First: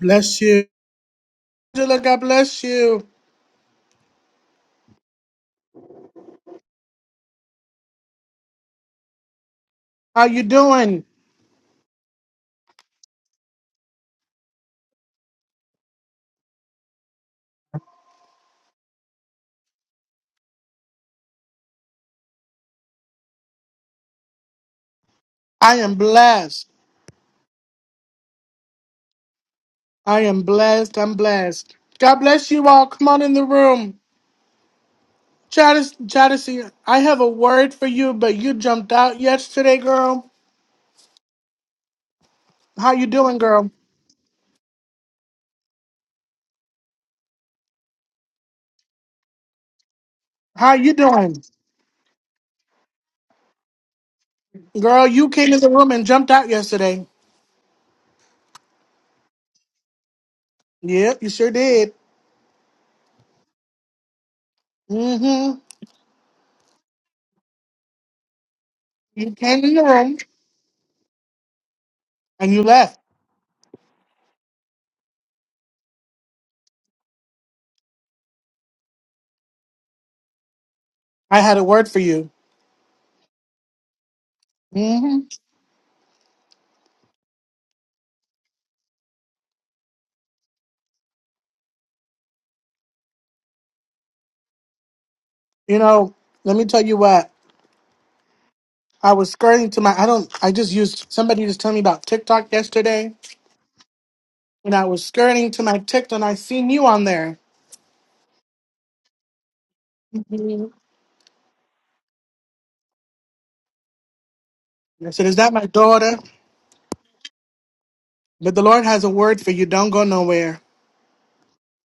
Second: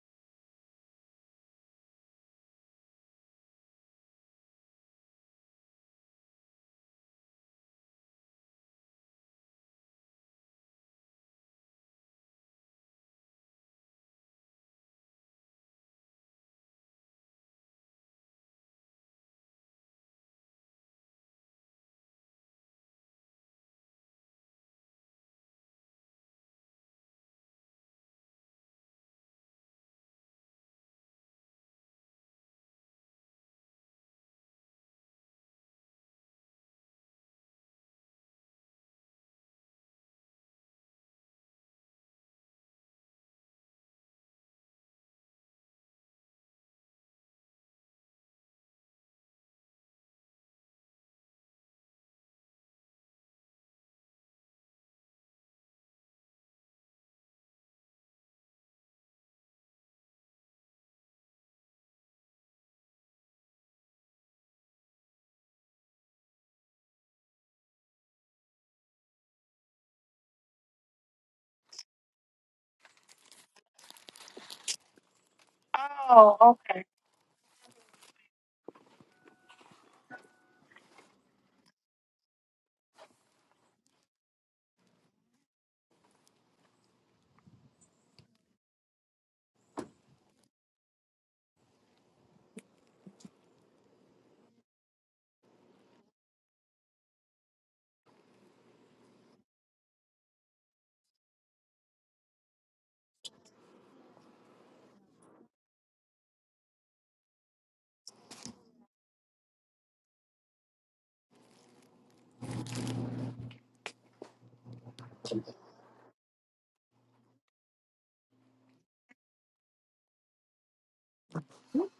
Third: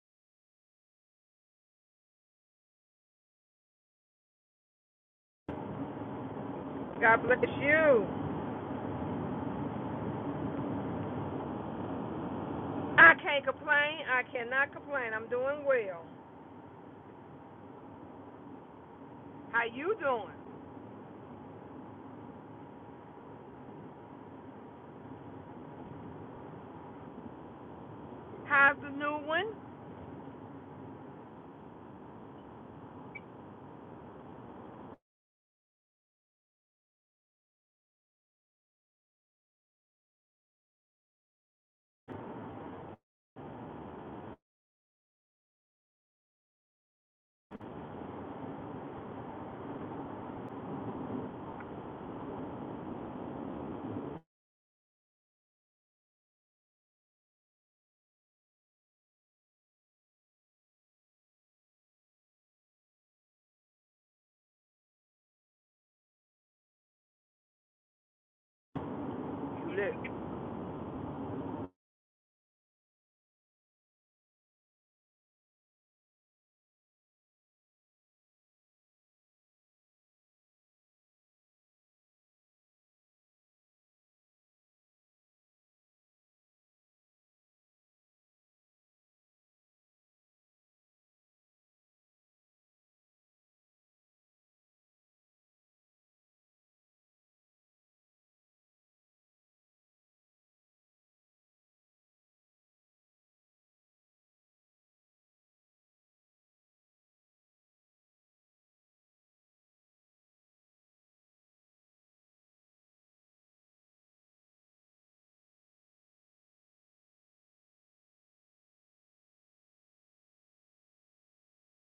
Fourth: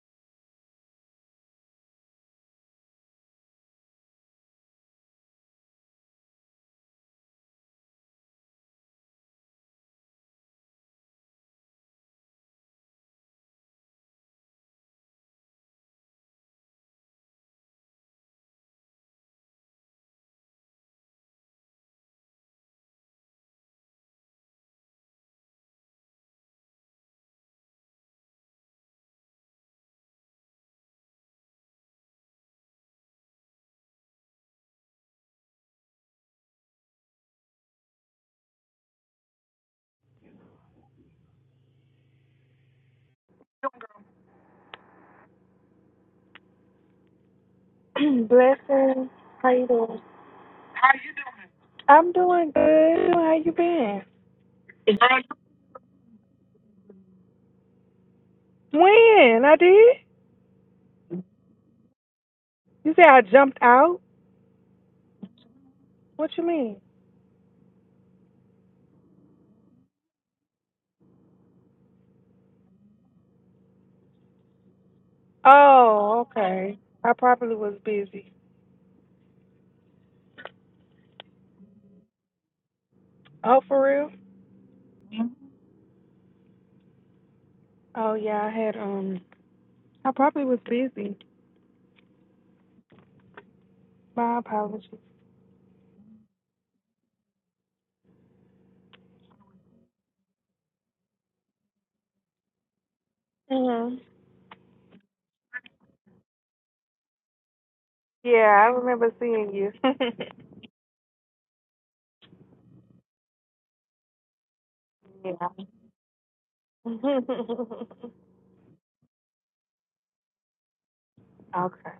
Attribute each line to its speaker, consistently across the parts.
Speaker 1: Bless you. Angela, God bless you.
Speaker 2: God bless you.
Speaker 1: How you doing?
Speaker 2: I can't complain. I cannot complain. I'm doing well. How you doing?
Speaker 1: I am blessed.
Speaker 2: How's the new one?
Speaker 1: I am blessed. I'm blessed. God bless you all. Come on in the room. Jadis, Jadis, I have a word for you, but you jumped out yesterday, girl. How you doing, girl?
Speaker 3: Blessings. How you doing?
Speaker 1: How you doing?
Speaker 3: I'm doing good. How you been?
Speaker 1: Girl, you came in the room and jumped out yesterday.
Speaker 3: When? I did?
Speaker 1: Yep, you sure did.
Speaker 3: You say I jumped out?
Speaker 1: Mm-hmm.
Speaker 3: What you mean?
Speaker 1: You came in the room
Speaker 2: Look,
Speaker 1: and you left.
Speaker 3: Oh,
Speaker 4: Oh,
Speaker 3: okay. I probably was busy.
Speaker 1: I had a word for you.
Speaker 3: Oh, for real?
Speaker 1: Mm-hmm.
Speaker 3: Oh yeah, I had um I probably was busy. My apologies.
Speaker 1: You know, let me tell you what. I was skirting to my I don't I just used somebody just told me about TikTok yesterday
Speaker 3: hmm
Speaker 1: and I was skirting to my TikTok and I seen you on there.
Speaker 3: Yeah, I remember seeing you.
Speaker 1: Mhm. I said, Is
Speaker 3: yeah.
Speaker 1: that my daughter? But the Lord has a word for you. Don't go nowhere.
Speaker 3: okay.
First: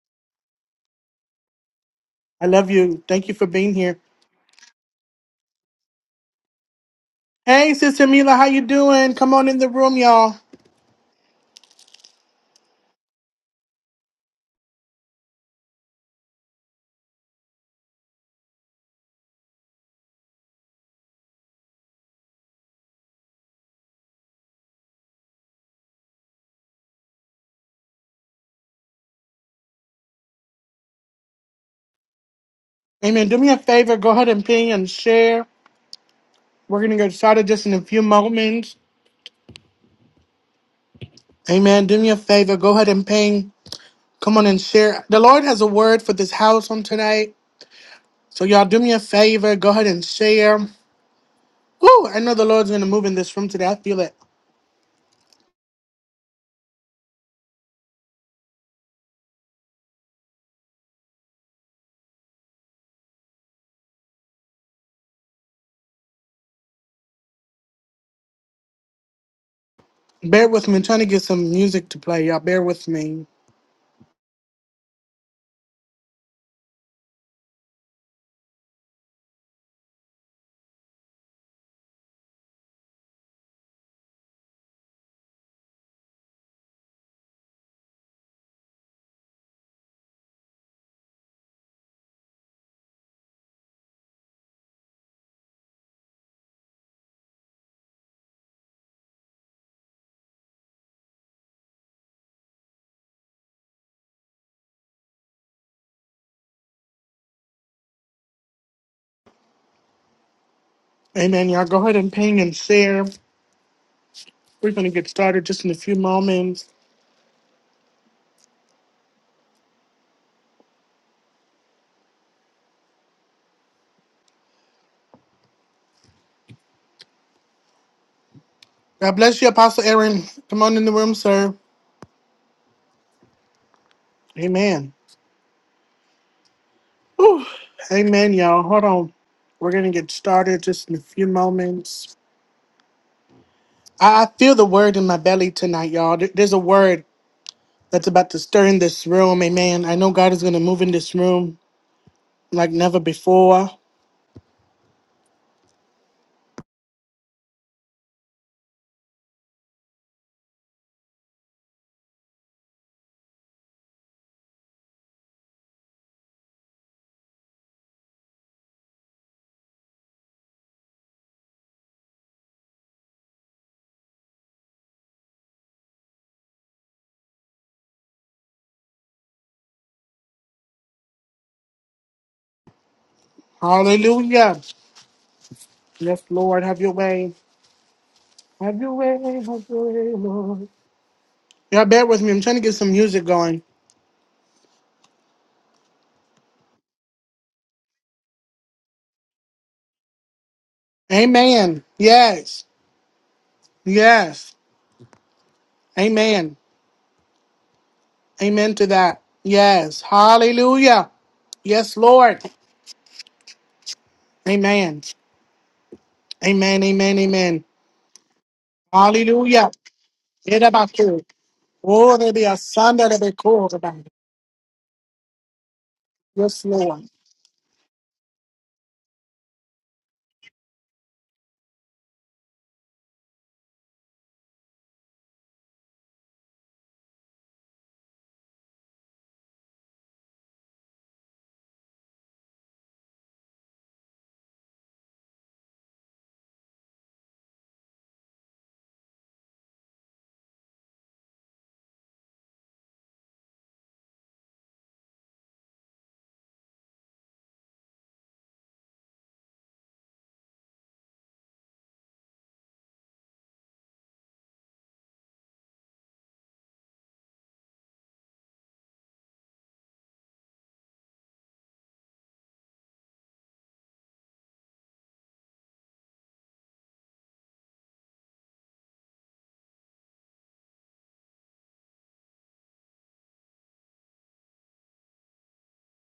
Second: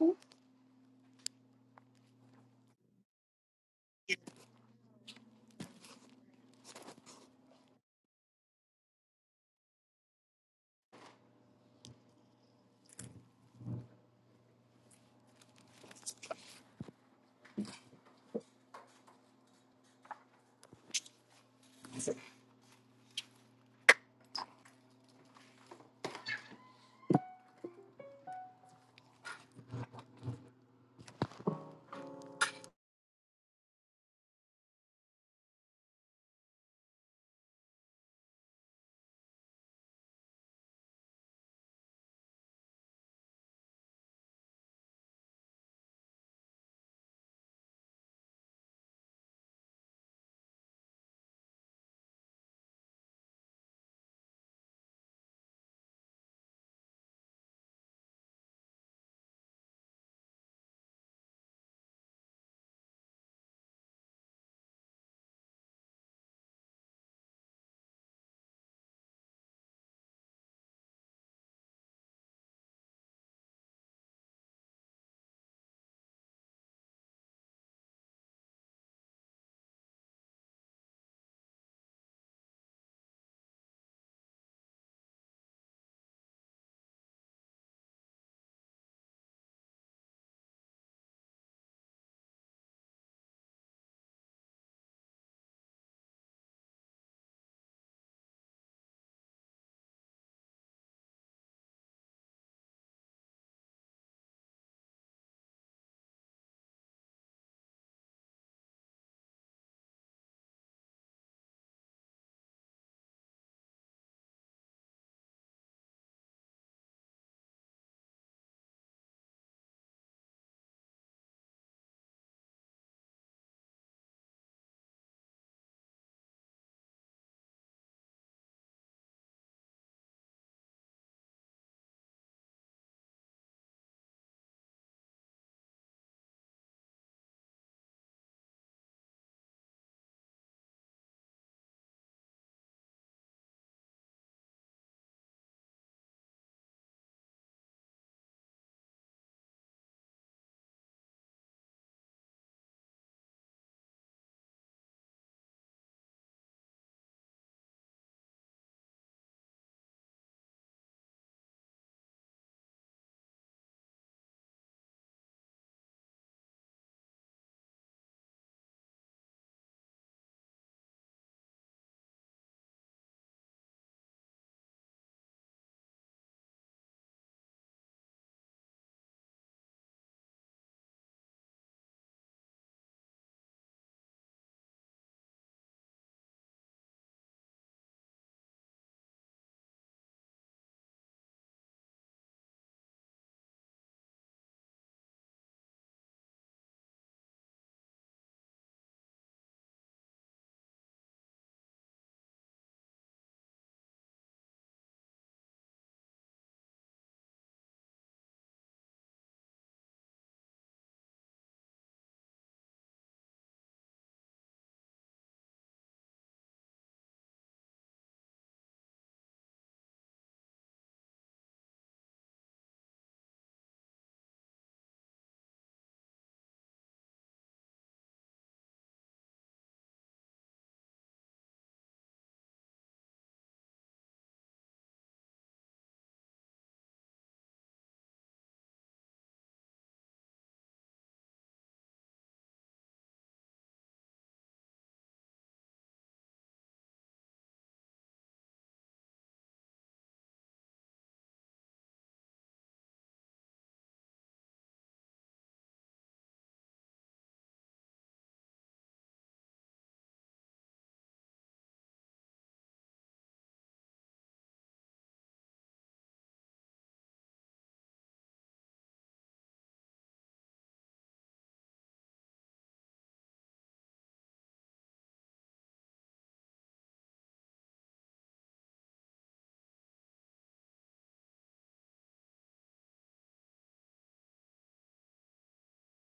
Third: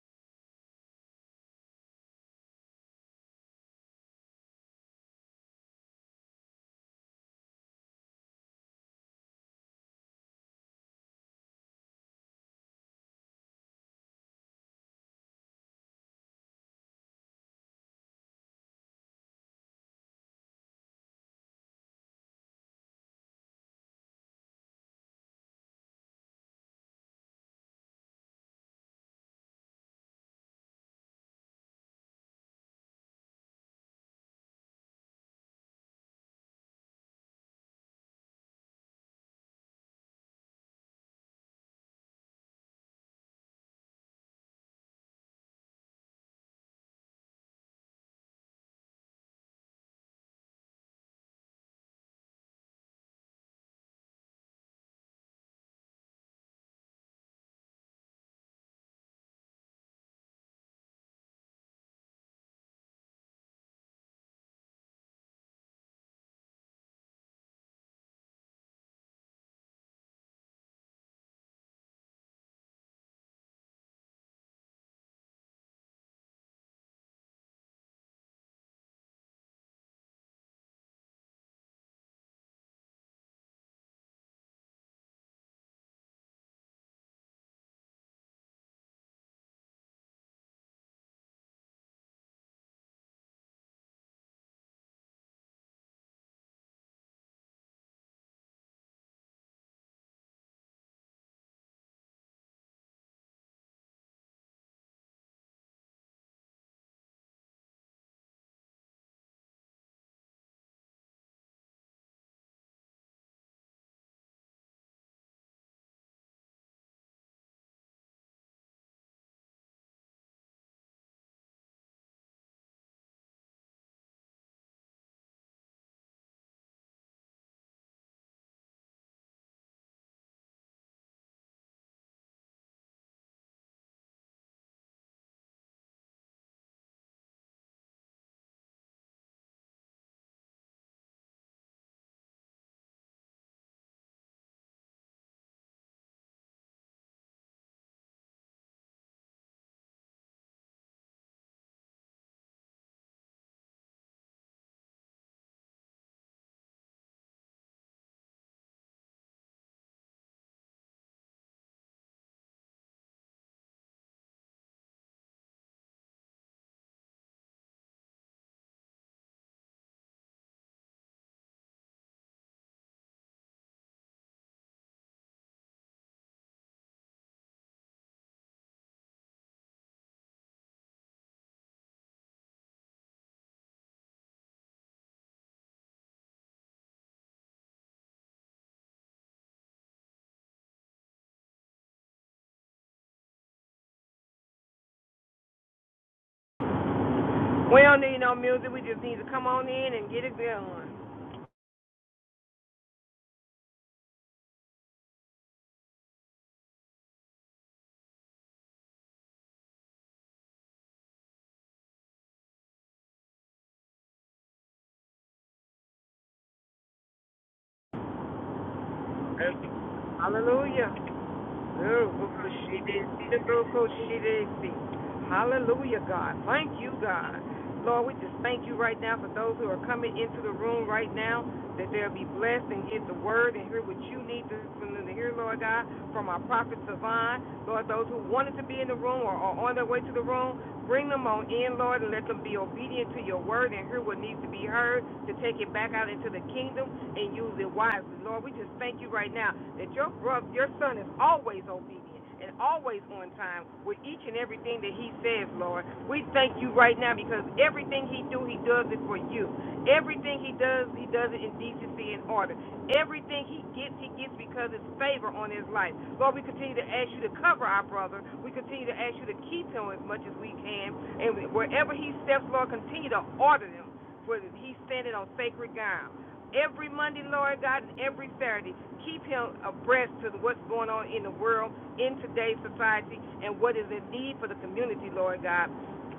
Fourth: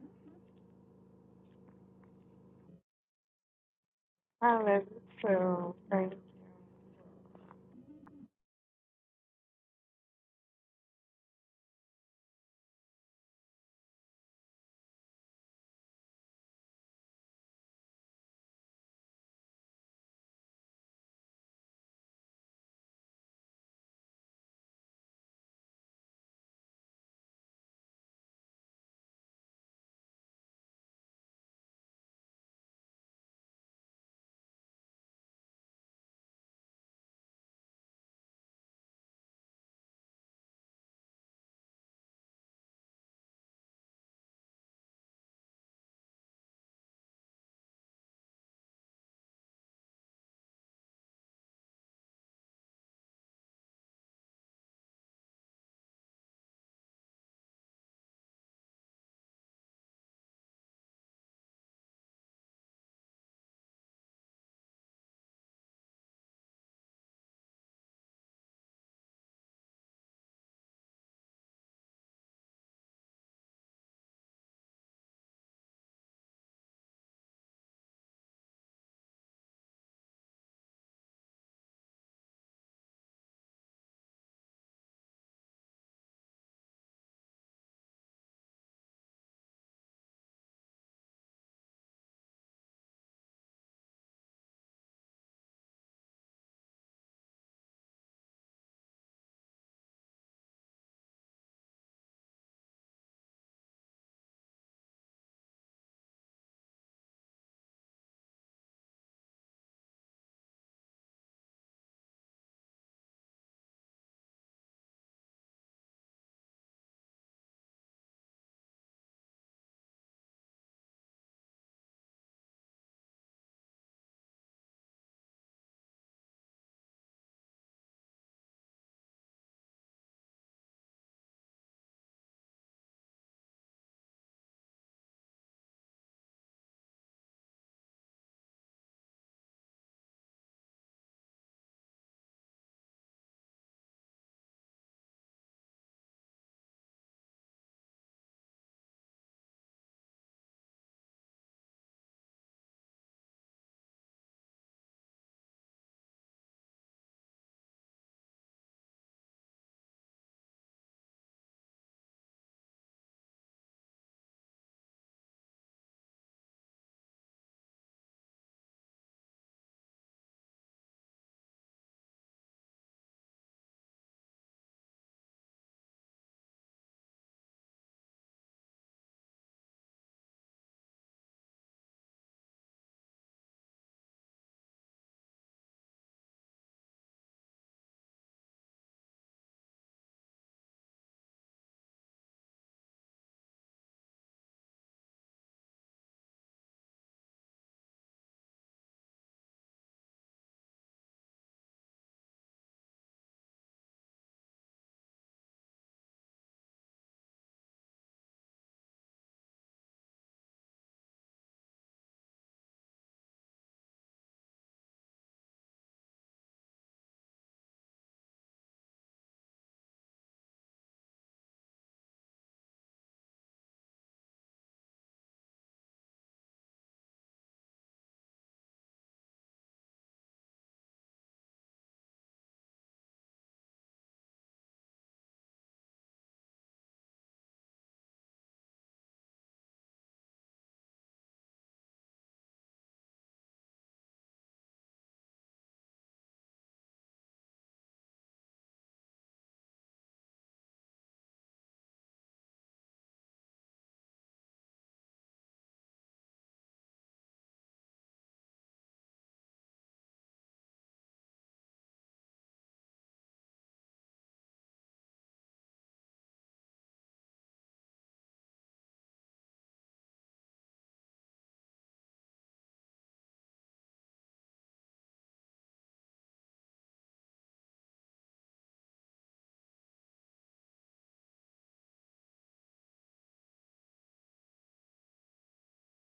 Speaker 1: I love you. Thank you for being here.
Speaker 3: I love you too. Thank
Speaker 1: Hey Sister Mila, how you doing? Come on in the room, y'all. Amen. Do me a favor, go ahead and ping and share. We're gonna get started just in a few moments. Amen. Do me a favor, go ahead and ping. Come on and share. The Lord has a word for this house on tonight. So y'all do me a favor, go ahead and share. Woo! I know the Lord's gonna move in this room today. I feel it. Bear with me. I'm trying to get some music to play. Y'all bear with me. Amen. Y'all go ahead and ping and share. We're gonna get started just in a few moments. God bless you, Apostle Aaron. Come on in the room, sir. Amen. Woo. Amen, y'all. Hold on. We're gonna get started just in a few moments. I I feel the word in my belly tonight, y'all. There- There's a word that's about to stir in this room. Amen. I know God is gonna move in this room. like never before. Hallelujah. Yes, Lord, have your way. Have your way, have your way, Lord. Y'all bear with me. I'm trying to get some music going.
Speaker 2: we don't need no music. We just need to come on in and get it going.
Speaker 1: Amen. Yes. Yes. Amen. Amen to that. Yes. Hallelujah. Yes, Lord. Amen. Amen. Amen. Amen. Hallelujah.
Speaker 2: Hallelujah.
Speaker 1: Yedabaku. Oh, there
Speaker 2: Ooh,
Speaker 1: be a
Speaker 2: she
Speaker 1: son
Speaker 2: didn't
Speaker 1: that
Speaker 2: see
Speaker 1: be
Speaker 2: the
Speaker 1: called
Speaker 2: miracle
Speaker 1: about.
Speaker 2: she didn't see. Hallelujah, God.
Speaker 1: Yes,
Speaker 2: Thank you,
Speaker 1: Lord.
Speaker 2: God. Lord, we just thank you right now for those who are coming into the room right now, that they'll be blessed and get the word and hear what you need to, from them to hear, Lord God, from our prophet Savon. Lord, those who wanted to be in the room or are on their way to the room, Bring them on in, Lord, and let them be obedient to your word and hear what needs to be heard to take it back out into the kingdom and use it wisely. Lord, we just thank you right now that your brother, your son is always obedient and always on time with each and everything that he says, Lord. We thank you right now because everything he do, he does it for you. Everything he does, he does it in decency and order. Everything he gets, he gets because it's favor on his life. Lord, we continue to ask you to cover our brother. We continue to ask you to keep him as much as we can. And wherever he steps, Lord, continue to order him, for he's standing on sacred ground. Every Monday, Lord God, and every Saturday, keep him abreast to what's going on in the world, in today's society, and what is in need for the community, Lord God.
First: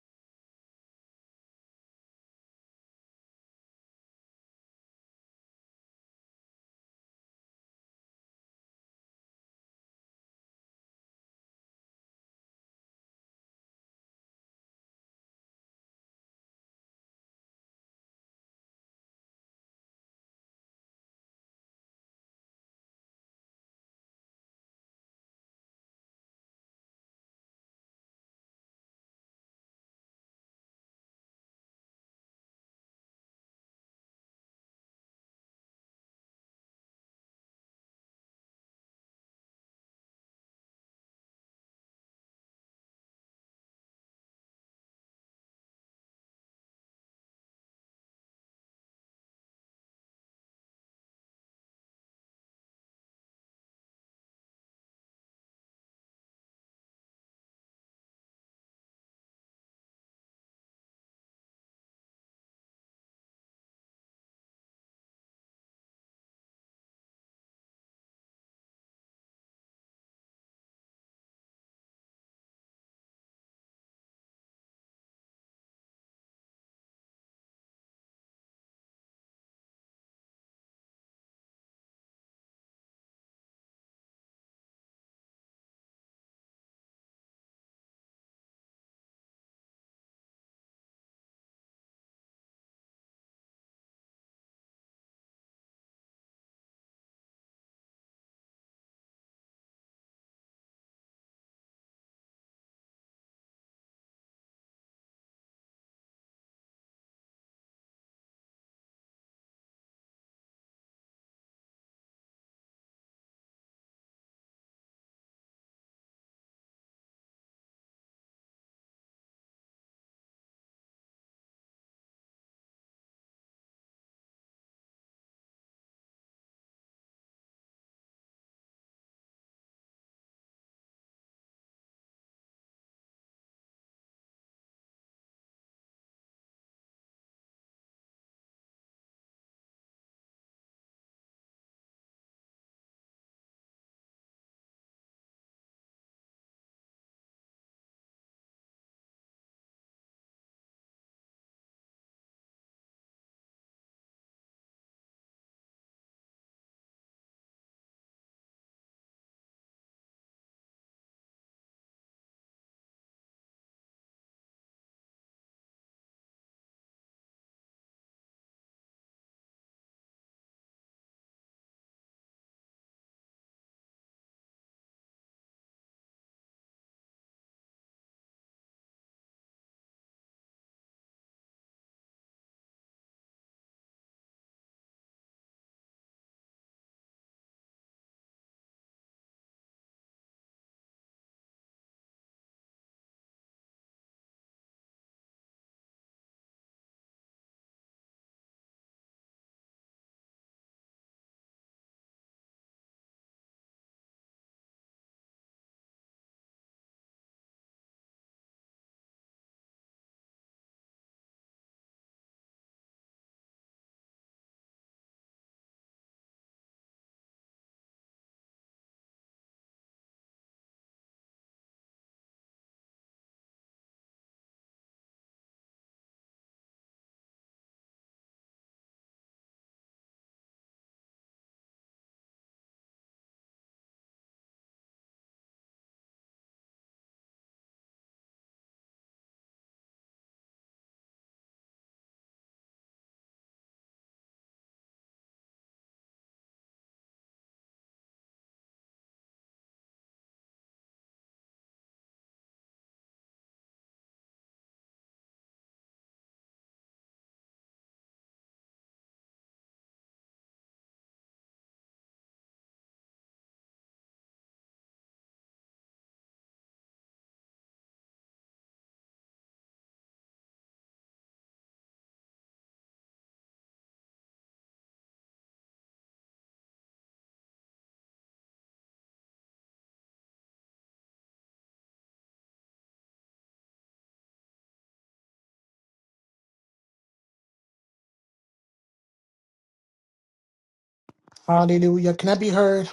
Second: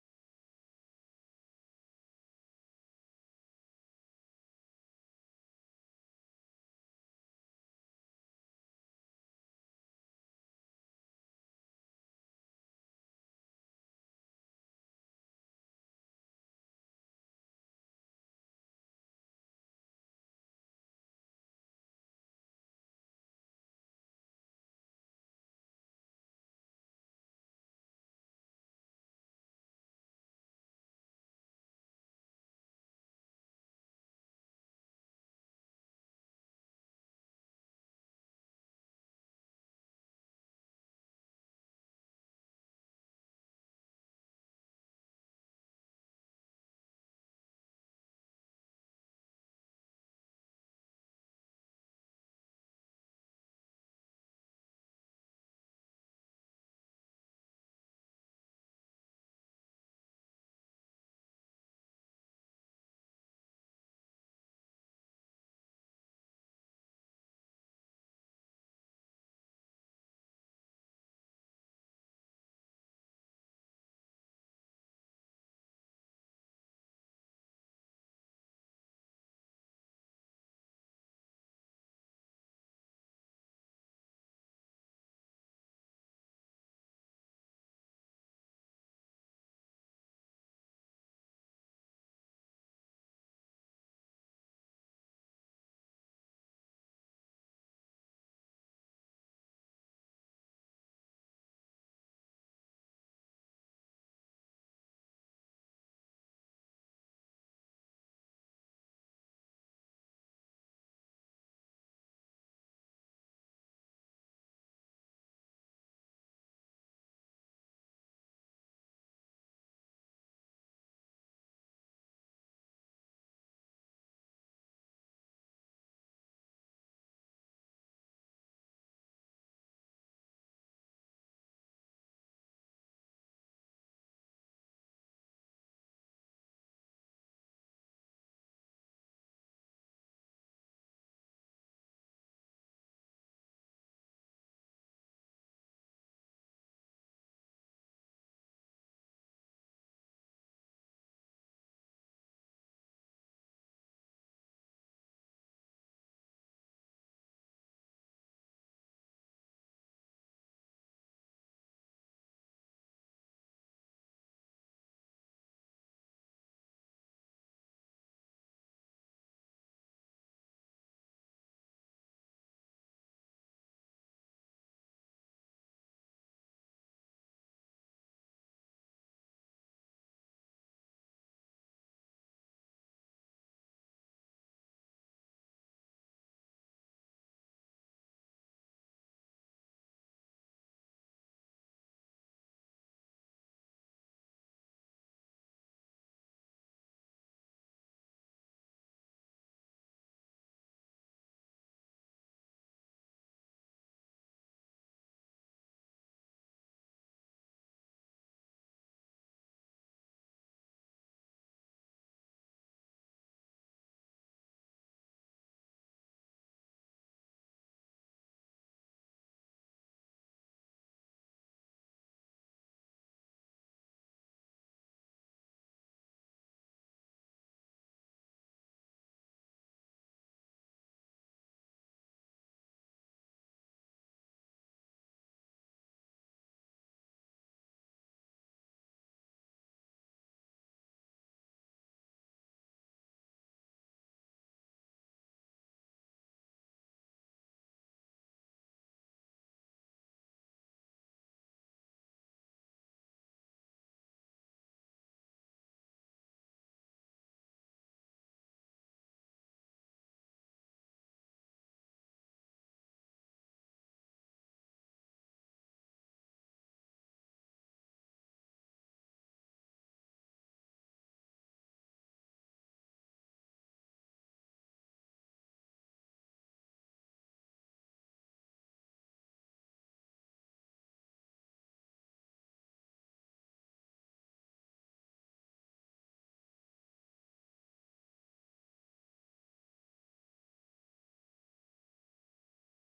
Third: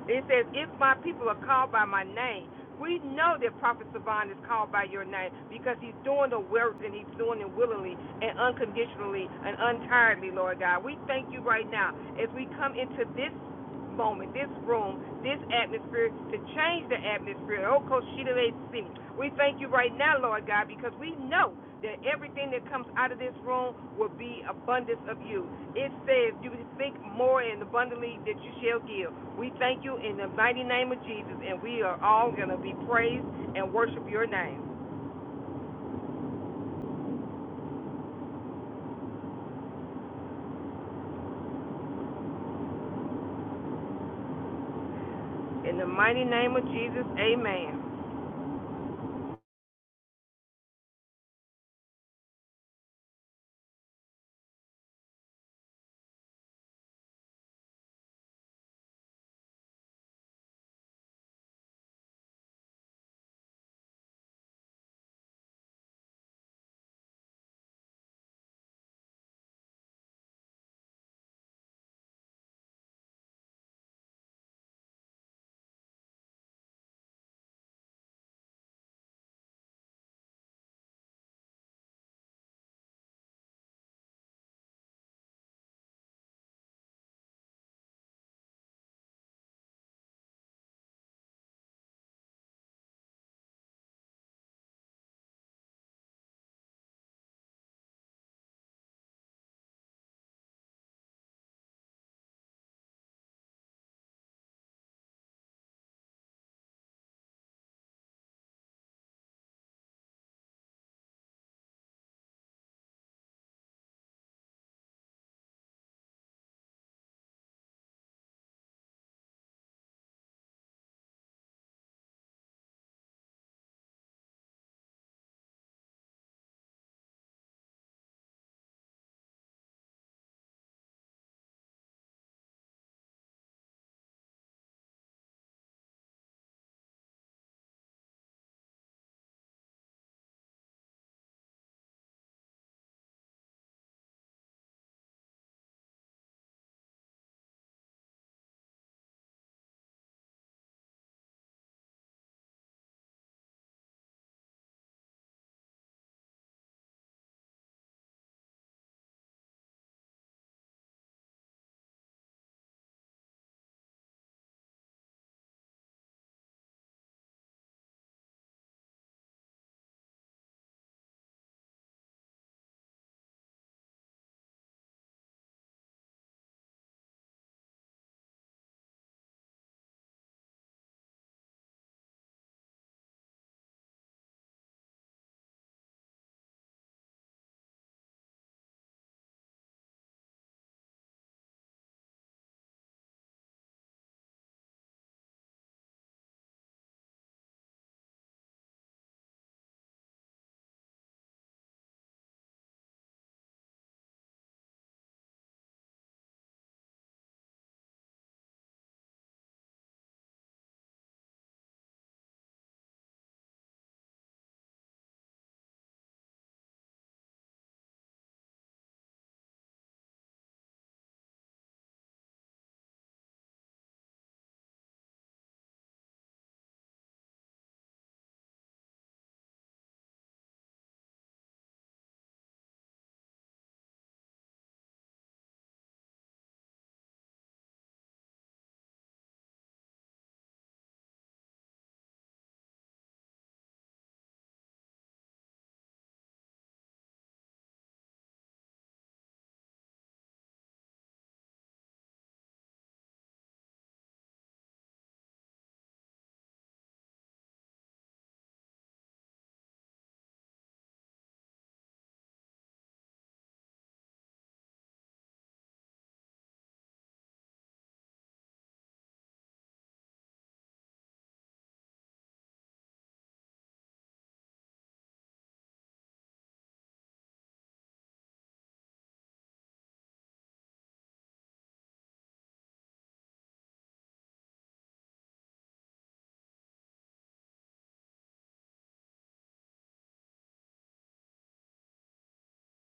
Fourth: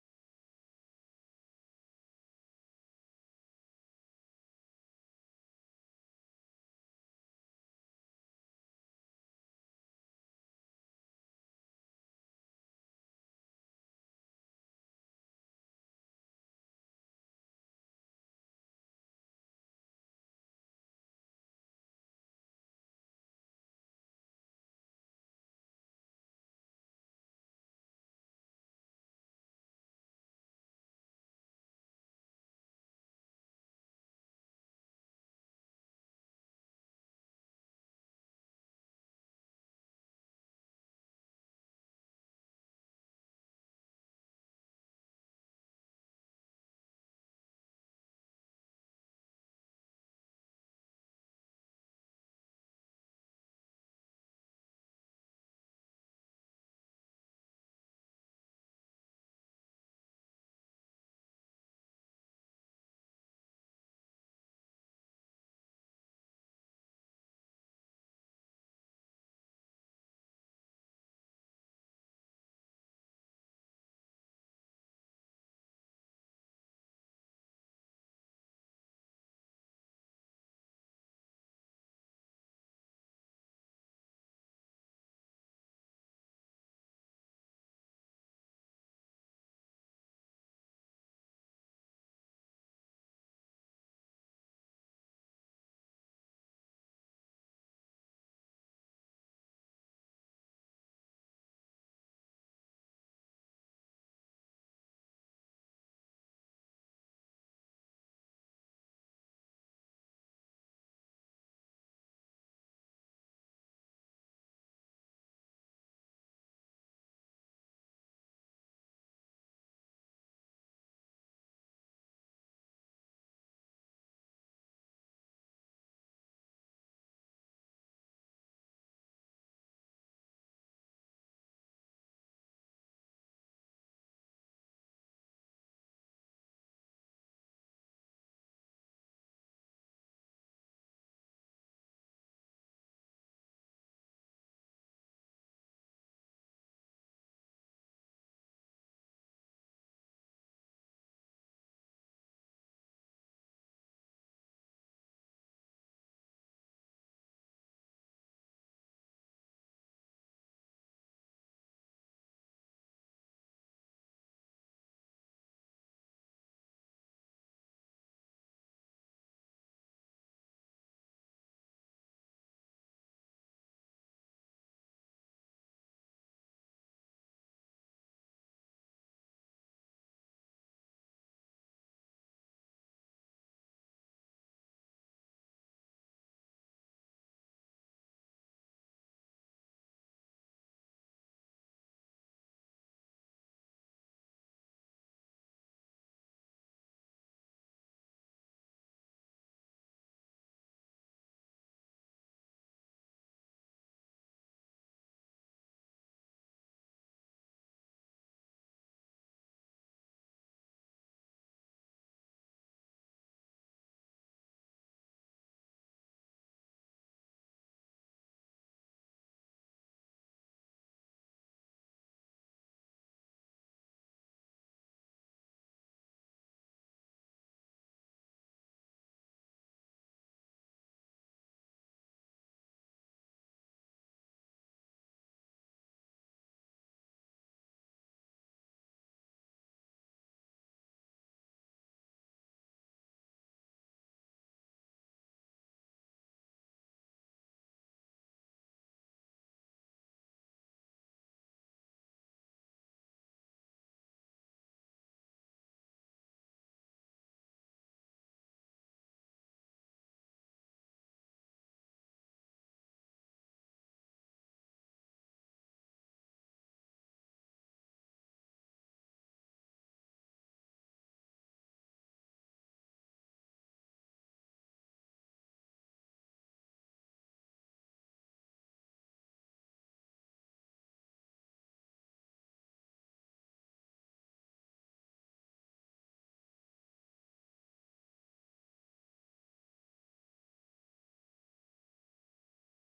Speaker 2: It says, If my people are called by my name, we know that Prophet Savan is called by your name because he's doing the work and he's doing it willingly and unconditionally and untiredly, Lord God. We thank you right now as we come into this moment, this room, this atmosphere to change the atmosphere. Oh, Koshidele We thank you right now, Lord God, because we know that everything that comes out of this room will be abundance of you. It says, You think more and abundantly that you shall give. We thank you in the mighty name of Jesus, and we are all going to be praised and worship your name. In the mighty name of Jesus, amen.
Speaker 1: Hallelujah. Can I be heard?